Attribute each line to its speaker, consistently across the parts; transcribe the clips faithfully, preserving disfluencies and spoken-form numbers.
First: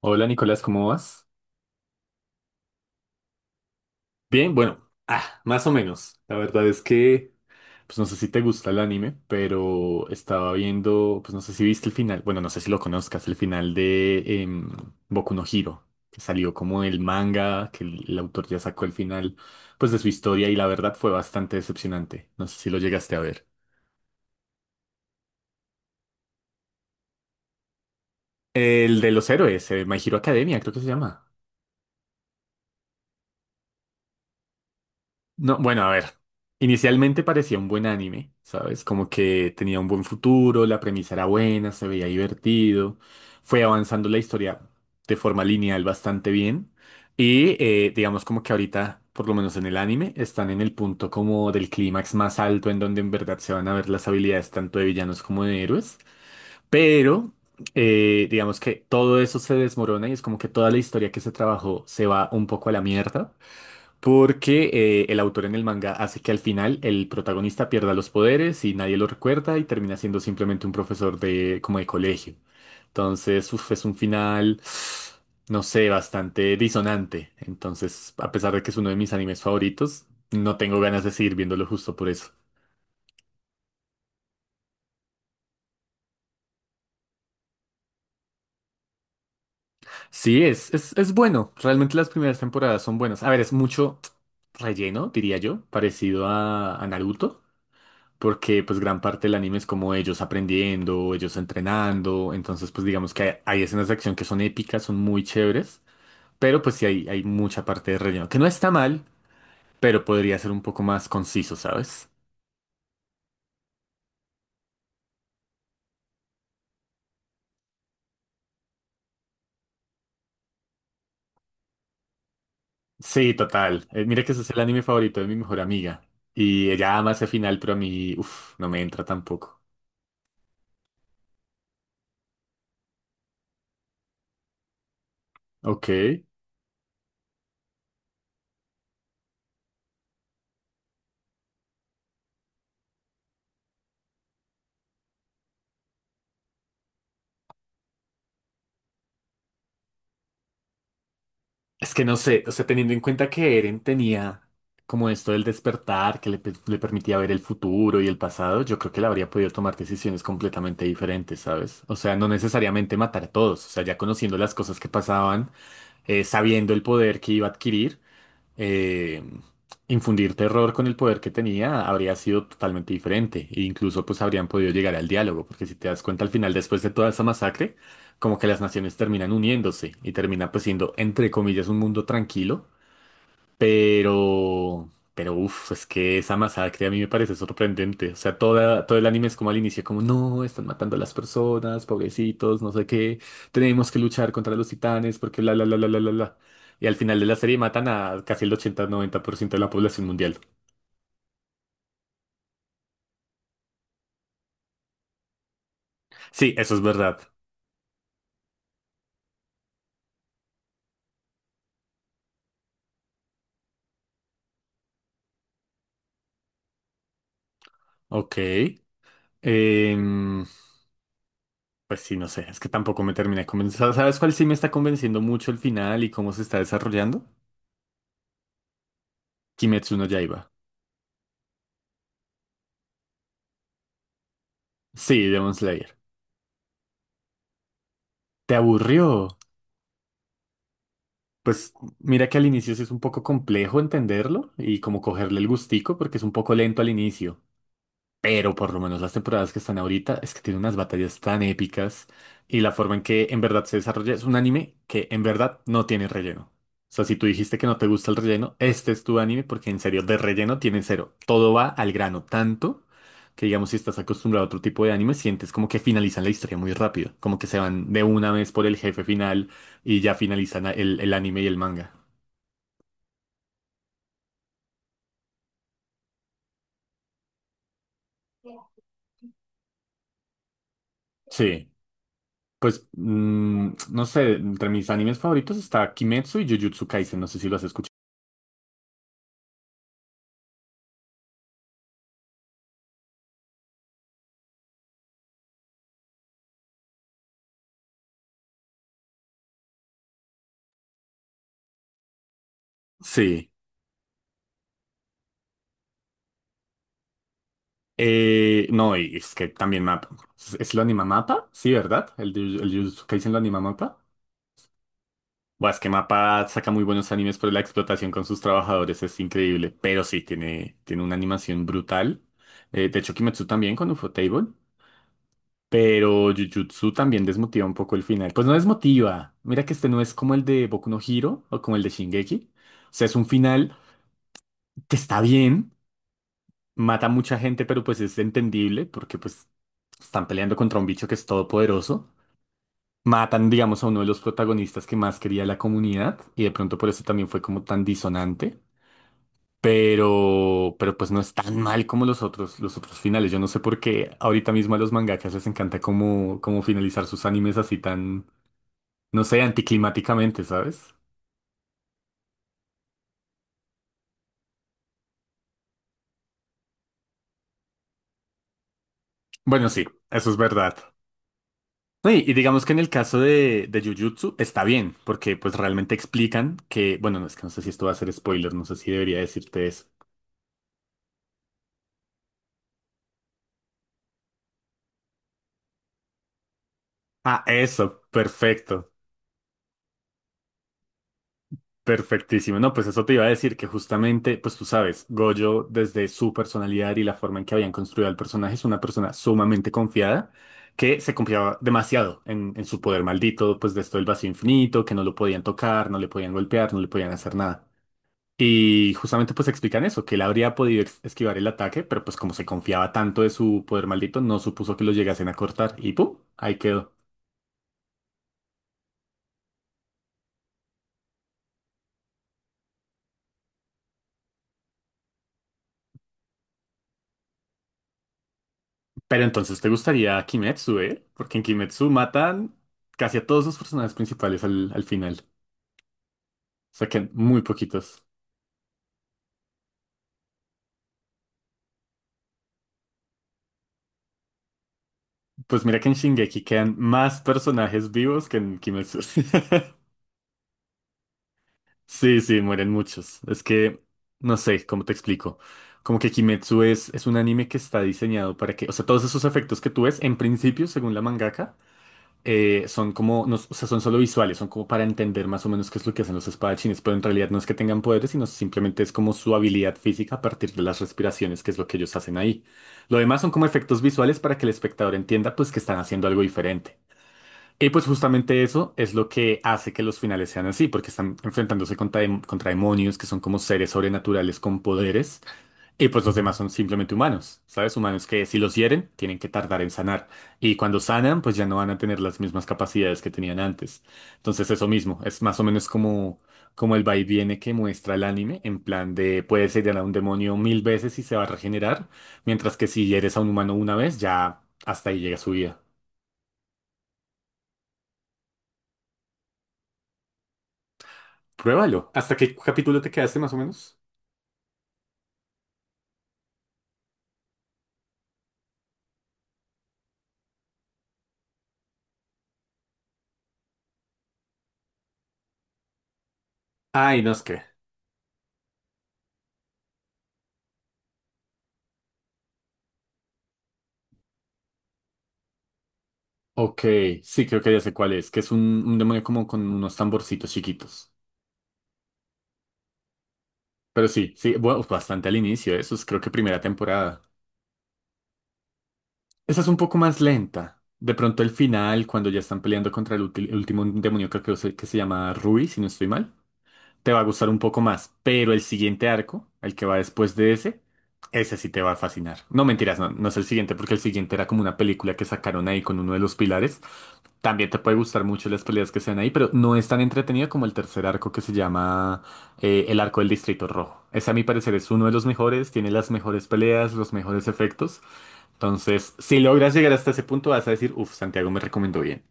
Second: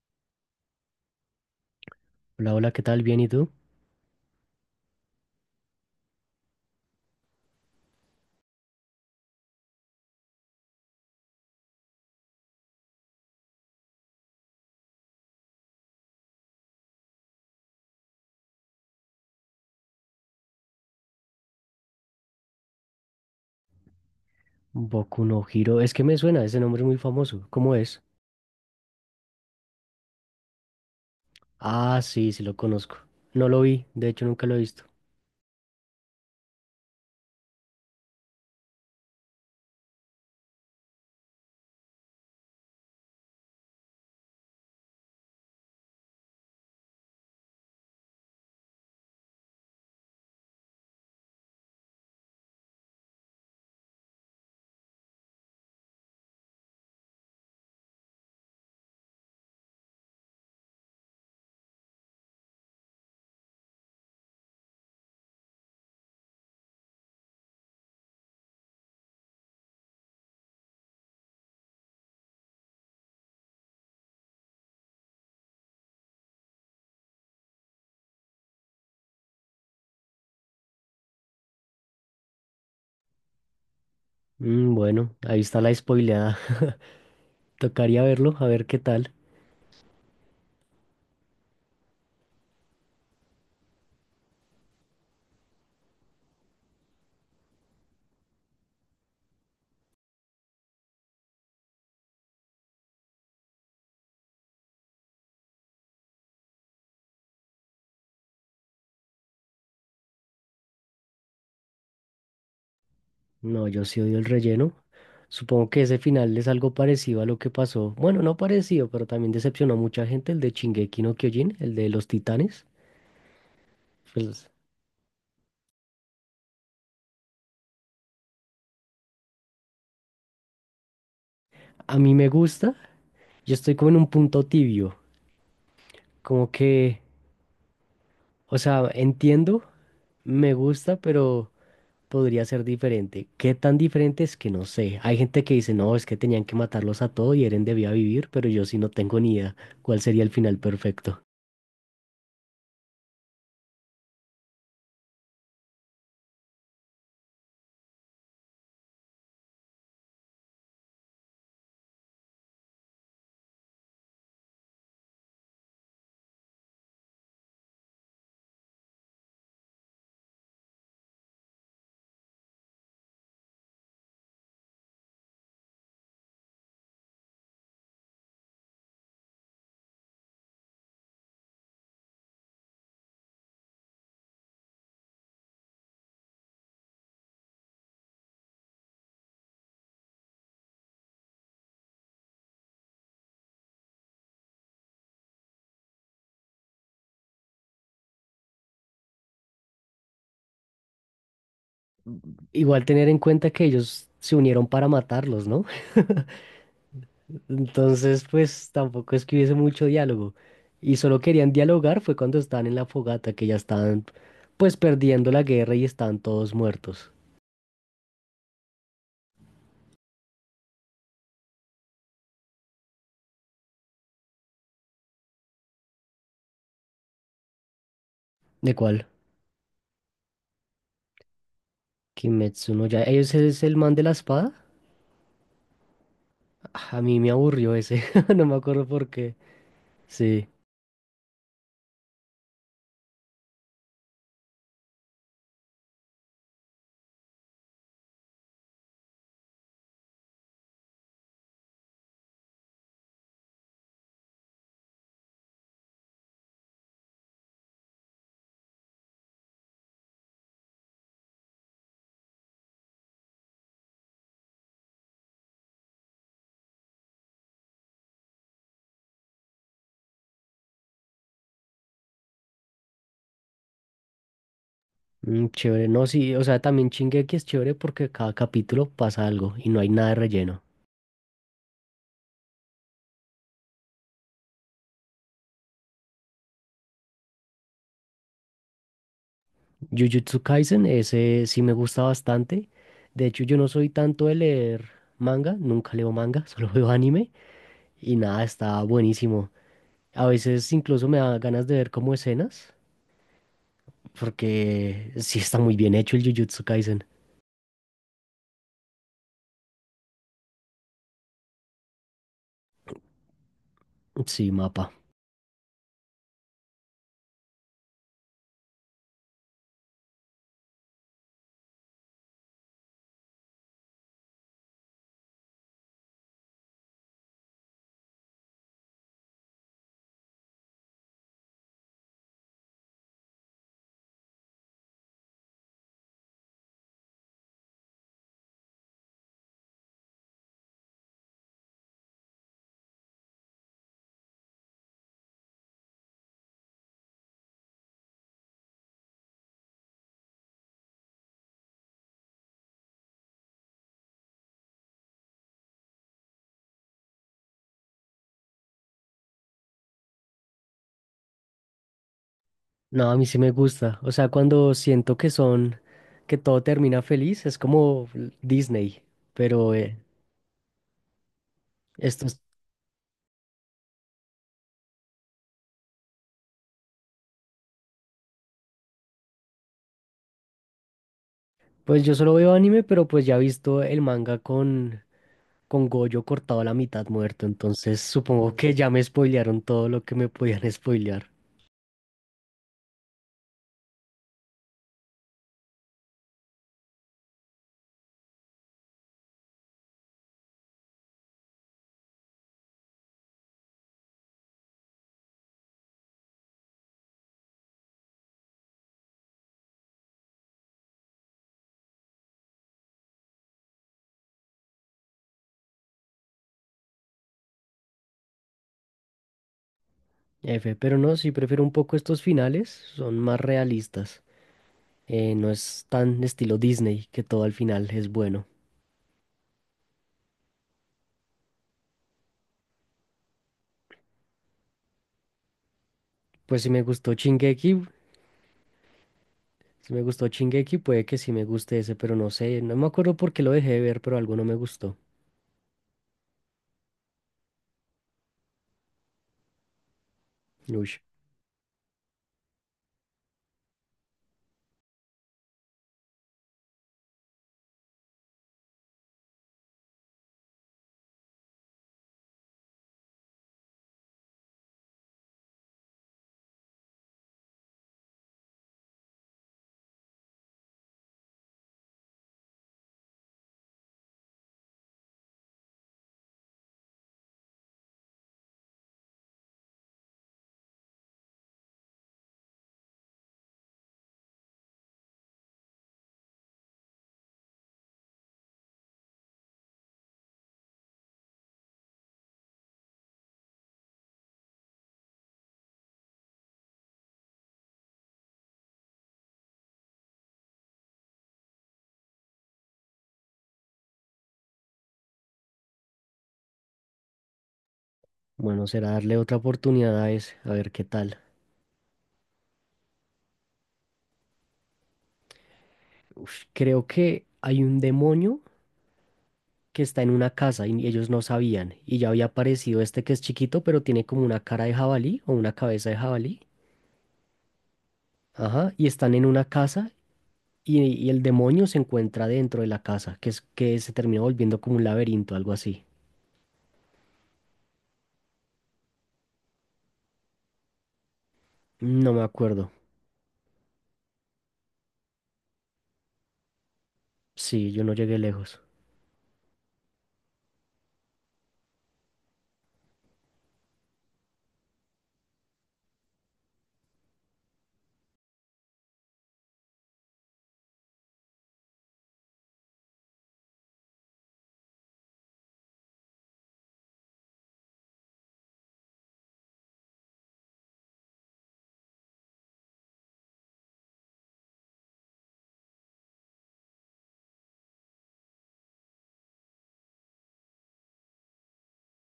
Speaker 1: Hola Nicolás, ¿cómo vas?
Speaker 2: Hola, hola, ¿qué tal? ¿Bien y tú?
Speaker 1: Bien, bueno, ah, más o menos. La verdad es que, pues no sé si te gusta el anime, pero estaba viendo, pues no sé si viste el final, bueno, no sé si lo conozcas, el final de em, Boku no Hero, que salió como el manga, que el, el autor ya sacó el final, pues de su historia y la verdad fue bastante decepcionante. No sé si lo llegaste a ver.
Speaker 2: Boku no Hero. Es que me suena, ese nombre es muy famoso. ¿Cómo es?
Speaker 1: El de los héroes, eh, My Hero Academia, creo que se llama.
Speaker 2: Ah, sí, sí lo conozco. No lo vi, de hecho nunca lo he visto.
Speaker 1: No, bueno, a ver. Inicialmente parecía un buen anime, ¿sabes? Como que tenía un buen futuro, la premisa era buena, se veía divertido, fue avanzando la historia de forma lineal bastante bien y eh, digamos como que ahorita, por lo menos en el anime, están en el punto como del clímax más alto en donde en verdad se van a ver las habilidades tanto de villanos como de héroes, pero eh, digamos que todo eso se desmorona y es como que toda la historia que se trabajó se va un poco a la mierda. Porque eh, el autor en el manga hace que al final el protagonista pierda los poderes y nadie lo recuerda y termina siendo simplemente un profesor de como de colegio. Entonces, uf, es un final, no sé, bastante disonante. Entonces, a pesar de que es uno de mis animes favoritos, no tengo ganas de seguir viéndolo justo por eso.
Speaker 2: Mm, bueno, ahí está la spoileada. Tocaría verlo, a ver qué tal.
Speaker 1: Sí, es, es, es bueno. Realmente las primeras temporadas son buenas. A ver, es mucho relleno, diría yo, parecido a, a Naruto. Porque pues gran parte del anime es como ellos aprendiendo, ellos entrenando, entonces pues digamos que hay, hay escenas de acción que son épicas, son muy chéveres, pero pues sí hay, hay mucha parte de relleno, que no está mal, pero podría ser un poco más conciso, ¿sabes?
Speaker 2: No, yo sí odio el relleno. Supongo que ese final es algo parecido a lo que pasó. Bueno, no parecido, pero también decepcionó a mucha gente, el de Shingeki no Kyojin, el de los titanes.
Speaker 1: Sí, total. Eh, mira que ese
Speaker 2: Pues
Speaker 1: es el anime favorito de mi mejor amiga y ella ama ese final, pero a mí, uff, no me entra tampoco.
Speaker 2: a mí me gusta. Yo estoy como en un punto tibio.
Speaker 1: Ok.
Speaker 2: Como que, o sea, entiendo, me gusta, pero podría ser diferente. ¿Qué tan diferente es que no sé? Hay gente que dice, no, es que tenían que matarlos a todos y Eren debía vivir, pero yo sí no tengo ni idea cuál sería el final perfecto.
Speaker 1: Es que no sé, o sea, teniendo en cuenta que Eren tenía como esto del despertar, que le, pe- le permitía ver el futuro y el pasado, yo creo que él habría podido tomar decisiones completamente diferentes, ¿sabes? O sea, no necesariamente matar a todos, o sea, ya conociendo las cosas que pasaban, eh, sabiendo el poder que iba a adquirir, eh, infundir terror con el poder que tenía habría sido totalmente diferente e incluso pues habrían podido llegar al diálogo, porque si te das cuenta al final después de toda esa masacre, como que las naciones terminan uniéndose y termina pues siendo entre comillas un mundo tranquilo, pero, pero uff, es que esa masacre a mí me parece sorprendente. O sea, toda, todo el anime es como al inicio, como no, están matando a las personas, pobrecitos, no sé qué, tenemos que luchar contra los titanes, porque bla, bla, bla, bla, bla, bla. Bla". Y al final de la serie matan a casi el ochenta noventa por ciento de la población mundial.
Speaker 2: Igual tener en cuenta que ellos se unieron para matarlos, ¿no?
Speaker 1: Sí, eso es verdad.
Speaker 2: Entonces, pues tampoco es que hubiese mucho diálogo. Y solo querían dialogar fue cuando estaban en la fogata, que ya estaban pues perdiendo la guerra y estaban todos muertos.
Speaker 1: Ok. Em, pues sí, no sé, es que tampoco me termina de convencer. ¿Sabes cuál sí me está convenciendo mucho el final y cómo se está desarrollando?
Speaker 2: ¿De cuál?
Speaker 1: Kimetsu no Yaiba.
Speaker 2: ¿Kimetsu no ya ellos es el man de la espada?
Speaker 1: Sí, Demon Slayer.
Speaker 2: Ah, a mí me aburrió ese, no me
Speaker 1: ¿Te
Speaker 2: acuerdo por qué.
Speaker 1: aburrió?
Speaker 2: Sí,
Speaker 1: Pues mira que al inicio sí es un poco complejo entenderlo y como cogerle el gustico porque es un poco lento al inicio. Pero por lo menos las temporadas que están ahorita es que tiene unas batallas tan épicas y la forma en que en verdad se desarrolla es un anime que en verdad no tiene relleno. O sea, si tú dijiste que no te gusta el relleno, este es tu anime porque en serio, de relleno tiene cero. Todo va al grano, tanto que digamos si estás acostumbrado a otro tipo de anime, sientes como que finalizan la historia muy rápido, como que se van de una vez por el jefe final y ya finalizan el, el anime y el manga.
Speaker 2: mm, chévere. No, sí, o sea, también Shingeki es chévere porque cada capítulo pasa algo y no hay nada de relleno.
Speaker 1: Sí. Pues, mm, no sé, entre mis animes favoritos está Kimetsu y Jujutsu Kaisen, no sé si lo has escuchado.
Speaker 2: Jujutsu Kaisen, ese sí me gusta bastante. De hecho, yo no soy tanto de leer manga, nunca leo manga, solo veo anime y nada, está buenísimo. A veces incluso me da ganas de ver como escenas
Speaker 1: Sí.
Speaker 2: porque sí está muy bien hecho el Jujutsu Kaisen.
Speaker 1: Eh, no, y es que también mapa. ¿Es lo anima mapa? Sí, ¿verdad? El, de- el Jujutsu Kaisen lo anima mapa.
Speaker 2: Sí, mapa.
Speaker 1: Bueno, es que Mapa saca muy buenos animes por la explotación con sus trabajadores, es increíble. Pero sí, tiene, tiene una animación brutal. Eh, de hecho, Kimetsu también con Ufotable. Pero Jujutsu también desmotiva un poco el final. Pues no desmotiva. Mira que este no es como el de Boku no Hero o como el de Shingeki. O sea, es un final que está bien. Mata a mucha gente, pero pues es entendible porque pues están peleando contra un bicho que es todopoderoso. Matan, digamos, a uno de los protagonistas que más quería la comunidad y de pronto por eso también fue como tan disonante. Pero, pero pues no es tan mal como los otros, los otros finales. Yo no sé por qué ahorita mismo a los mangakas les encanta como, como finalizar sus animes así tan, no sé, anticlimáticamente, ¿sabes?
Speaker 2: No, a mí sí me gusta. O sea, cuando siento que son, que todo termina feliz, es como Disney,
Speaker 1: Bueno,
Speaker 2: pero
Speaker 1: sí,
Speaker 2: eh,
Speaker 1: eso es verdad. No, Y, y
Speaker 2: estos,
Speaker 1: digamos que en el caso de, de Jujutsu está bien, porque pues realmente explican que, bueno, no es que no sé si esto va a ser spoiler, no sé si debería decirte eso.
Speaker 2: pues yo solo veo anime, pero pues ya he visto el manga con, con Goyo cortado a la mitad muerto,
Speaker 1: Ah,
Speaker 2: entonces
Speaker 1: eso,
Speaker 2: supongo que ya
Speaker 1: perfecto,
Speaker 2: me spoilearon todo lo que me podían spoilear.
Speaker 1: perfectísimo. No, pues eso te iba a decir que justamente, pues tú sabes, Gojo desde su personalidad y la forma en que habían construido al personaje es una persona sumamente confiada que se confiaba demasiado en, en su poder maldito, pues de esto del vacío infinito, que no lo podían tocar, no le podían golpear, no le podían hacer nada. Y justamente pues explican eso, que él habría podido ex- esquivar el ataque, pero pues como se confiaba tanto de su poder maldito, no supuso que lo llegasen a cortar y ¡pum! Ahí quedó.
Speaker 2: F, pero no, sí prefiero un poco estos finales, son más realistas. Eh, no es tan estilo Disney que todo al final es bueno.
Speaker 1: Pero entonces te gustaría Kimetsu, ¿eh? Porque en Kimetsu matan casi a todos los personajes principales al, al final.
Speaker 2: Pues si
Speaker 1: O
Speaker 2: me
Speaker 1: sea,
Speaker 2: gustó
Speaker 1: quedan muy
Speaker 2: Shingeki,
Speaker 1: poquitos.
Speaker 2: si me gustó Shingeki, puede que sí me guste ese, pero no sé, no me acuerdo por qué lo dejé de ver, pero algo no me gustó.
Speaker 1: Pues mira que en Shingeki quedan más personajes vivos que en Kimetsu.
Speaker 2: Uy,
Speaker 1: Sí, sí, mueren muchos. Es que, no sé, ¿cómo te explico? Como que Kimetsu es, es un anime que está diseñado para que, o sea, todos esos efectos que tú ves, en principio, según la mangaka, eh, son como, no- o sea, son solo visuales, son como para entender más o menos qué es lo que hacen los espadachines, pero en realidad no es que tengan poderes, sino simplemente es como su habilidad física a partir de las respiraciones, que es lo que ellos hacen ahí. Lo demás son como efectos visuales para que el espectador entienda, pues, que están haciendo algo diferente. Y pues justamente eso es lo que hace que los finales sean así, porque están enfrentándose contra, dem- contra demonios que son como seres sobrenaturales con poderes, y pues los demás son simplemente humanos, ¿sabes? Humanos que si los hieren, tienen que tardar en sanar, y cuando sanan, pues ya no van a tener las mismas capacidades que tenían antes. Entonces eso mismo, es más o menos como, como el va y viene que muestra el anime, en plan de puedes herir a un demonio mil veces y se va a regenerar, mientras que si hieres a un humano una vez, ya hasta ahí llega su vida.
Speaker 2: bueno, será darle otra oportunidad a ese, a ver qué tal.
Speaker 1: Pruébalo. ¿Hasta qué capítulo te quedaste más o menos?
Speaker 2: Uf, creo que hay un demonio que está en una casa y ellos no sabían. Y ya había aparecido este que es chiquito, pero tiene como una cara de jabalí o una cabeza de jabalí.
Speaker 1: Ay, no es que.
Speaker 2: Ajá. Y están en una casa y, y el demonio se encuentra dentro de la casa, que es que se termina volviendo como un laberinto, algo así.
Speaker 1: Ok, sí, creo que ya sé cuál es, que es un, un demonio como con unos tamborcitos chiquitos.
Speaker 2: No me acuerdo.
Speaker 1: Pero sí, sí, bueno, bastante al inicio, eso es creo que primera temporada.
Speaker 2: Sí, yo no llegué lejos.
Speaker 1: Esa es un poco más lenta. De pronto el final, cuando ya están peleando contra el ulti- último demonio, creo que, se- que se llama Rui, si no estoy mal. Te va a gustar un poco más, pero el siguiente arco, el que va después de ese, ese sí te va a fascinar. No mentiras, no, no es el siguiente, porque el siguiente era como una película que sacaron ahí con uno de los pilares. También te puede gustar mucho las peleas que sean ahí, pero no es tan entretenida como el tercer arco que se llama eh, el arco del Distrito Rojo. Ese a mi parecer es uno de los mejores, tiene las mejores peleas, los mejores efectos. Entonces, si logras llegar hasta ese punto, vas a decir, uff, Santiago me recomendó bien.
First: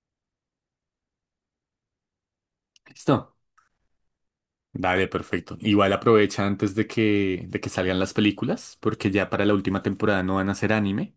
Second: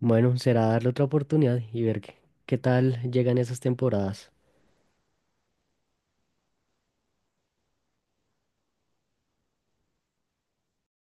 Speaker 2: Bueno, será darle otra oportunidad y ver qué, qué tal
Speaker 1: Listo.
Speaker 2: llegan esas temporadas.
Speaker 1: Dale, perfecto. Igual aprovecha antes de que, de que salgan las películas, porque ya para la última temporada no van a hacer anime,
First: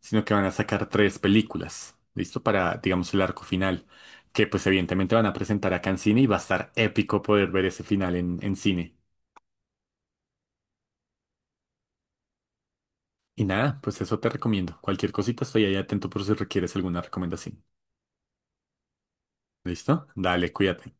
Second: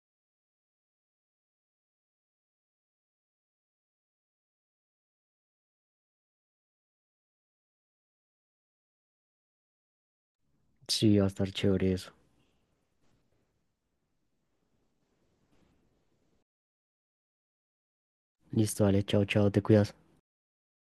Speaker 1: sino que van a sacar tres películas, ¿listo? Para, digamos, el arco final, que pues evidentemente van a presentar acá en cine y va a estar épico poder ver ese final en, en cine.
Speaker 2: Sí, va a estar chévere eso.
Speaker 1: Y nada, pues eso te recomiendo. Cualquier cosita estoy ahí atento por si requieres alguna recomendación.
Speaker 2: Listo, dale, chao, chao, te cuidas.
Speaker 1: ¿Listo? Dale, cuídate.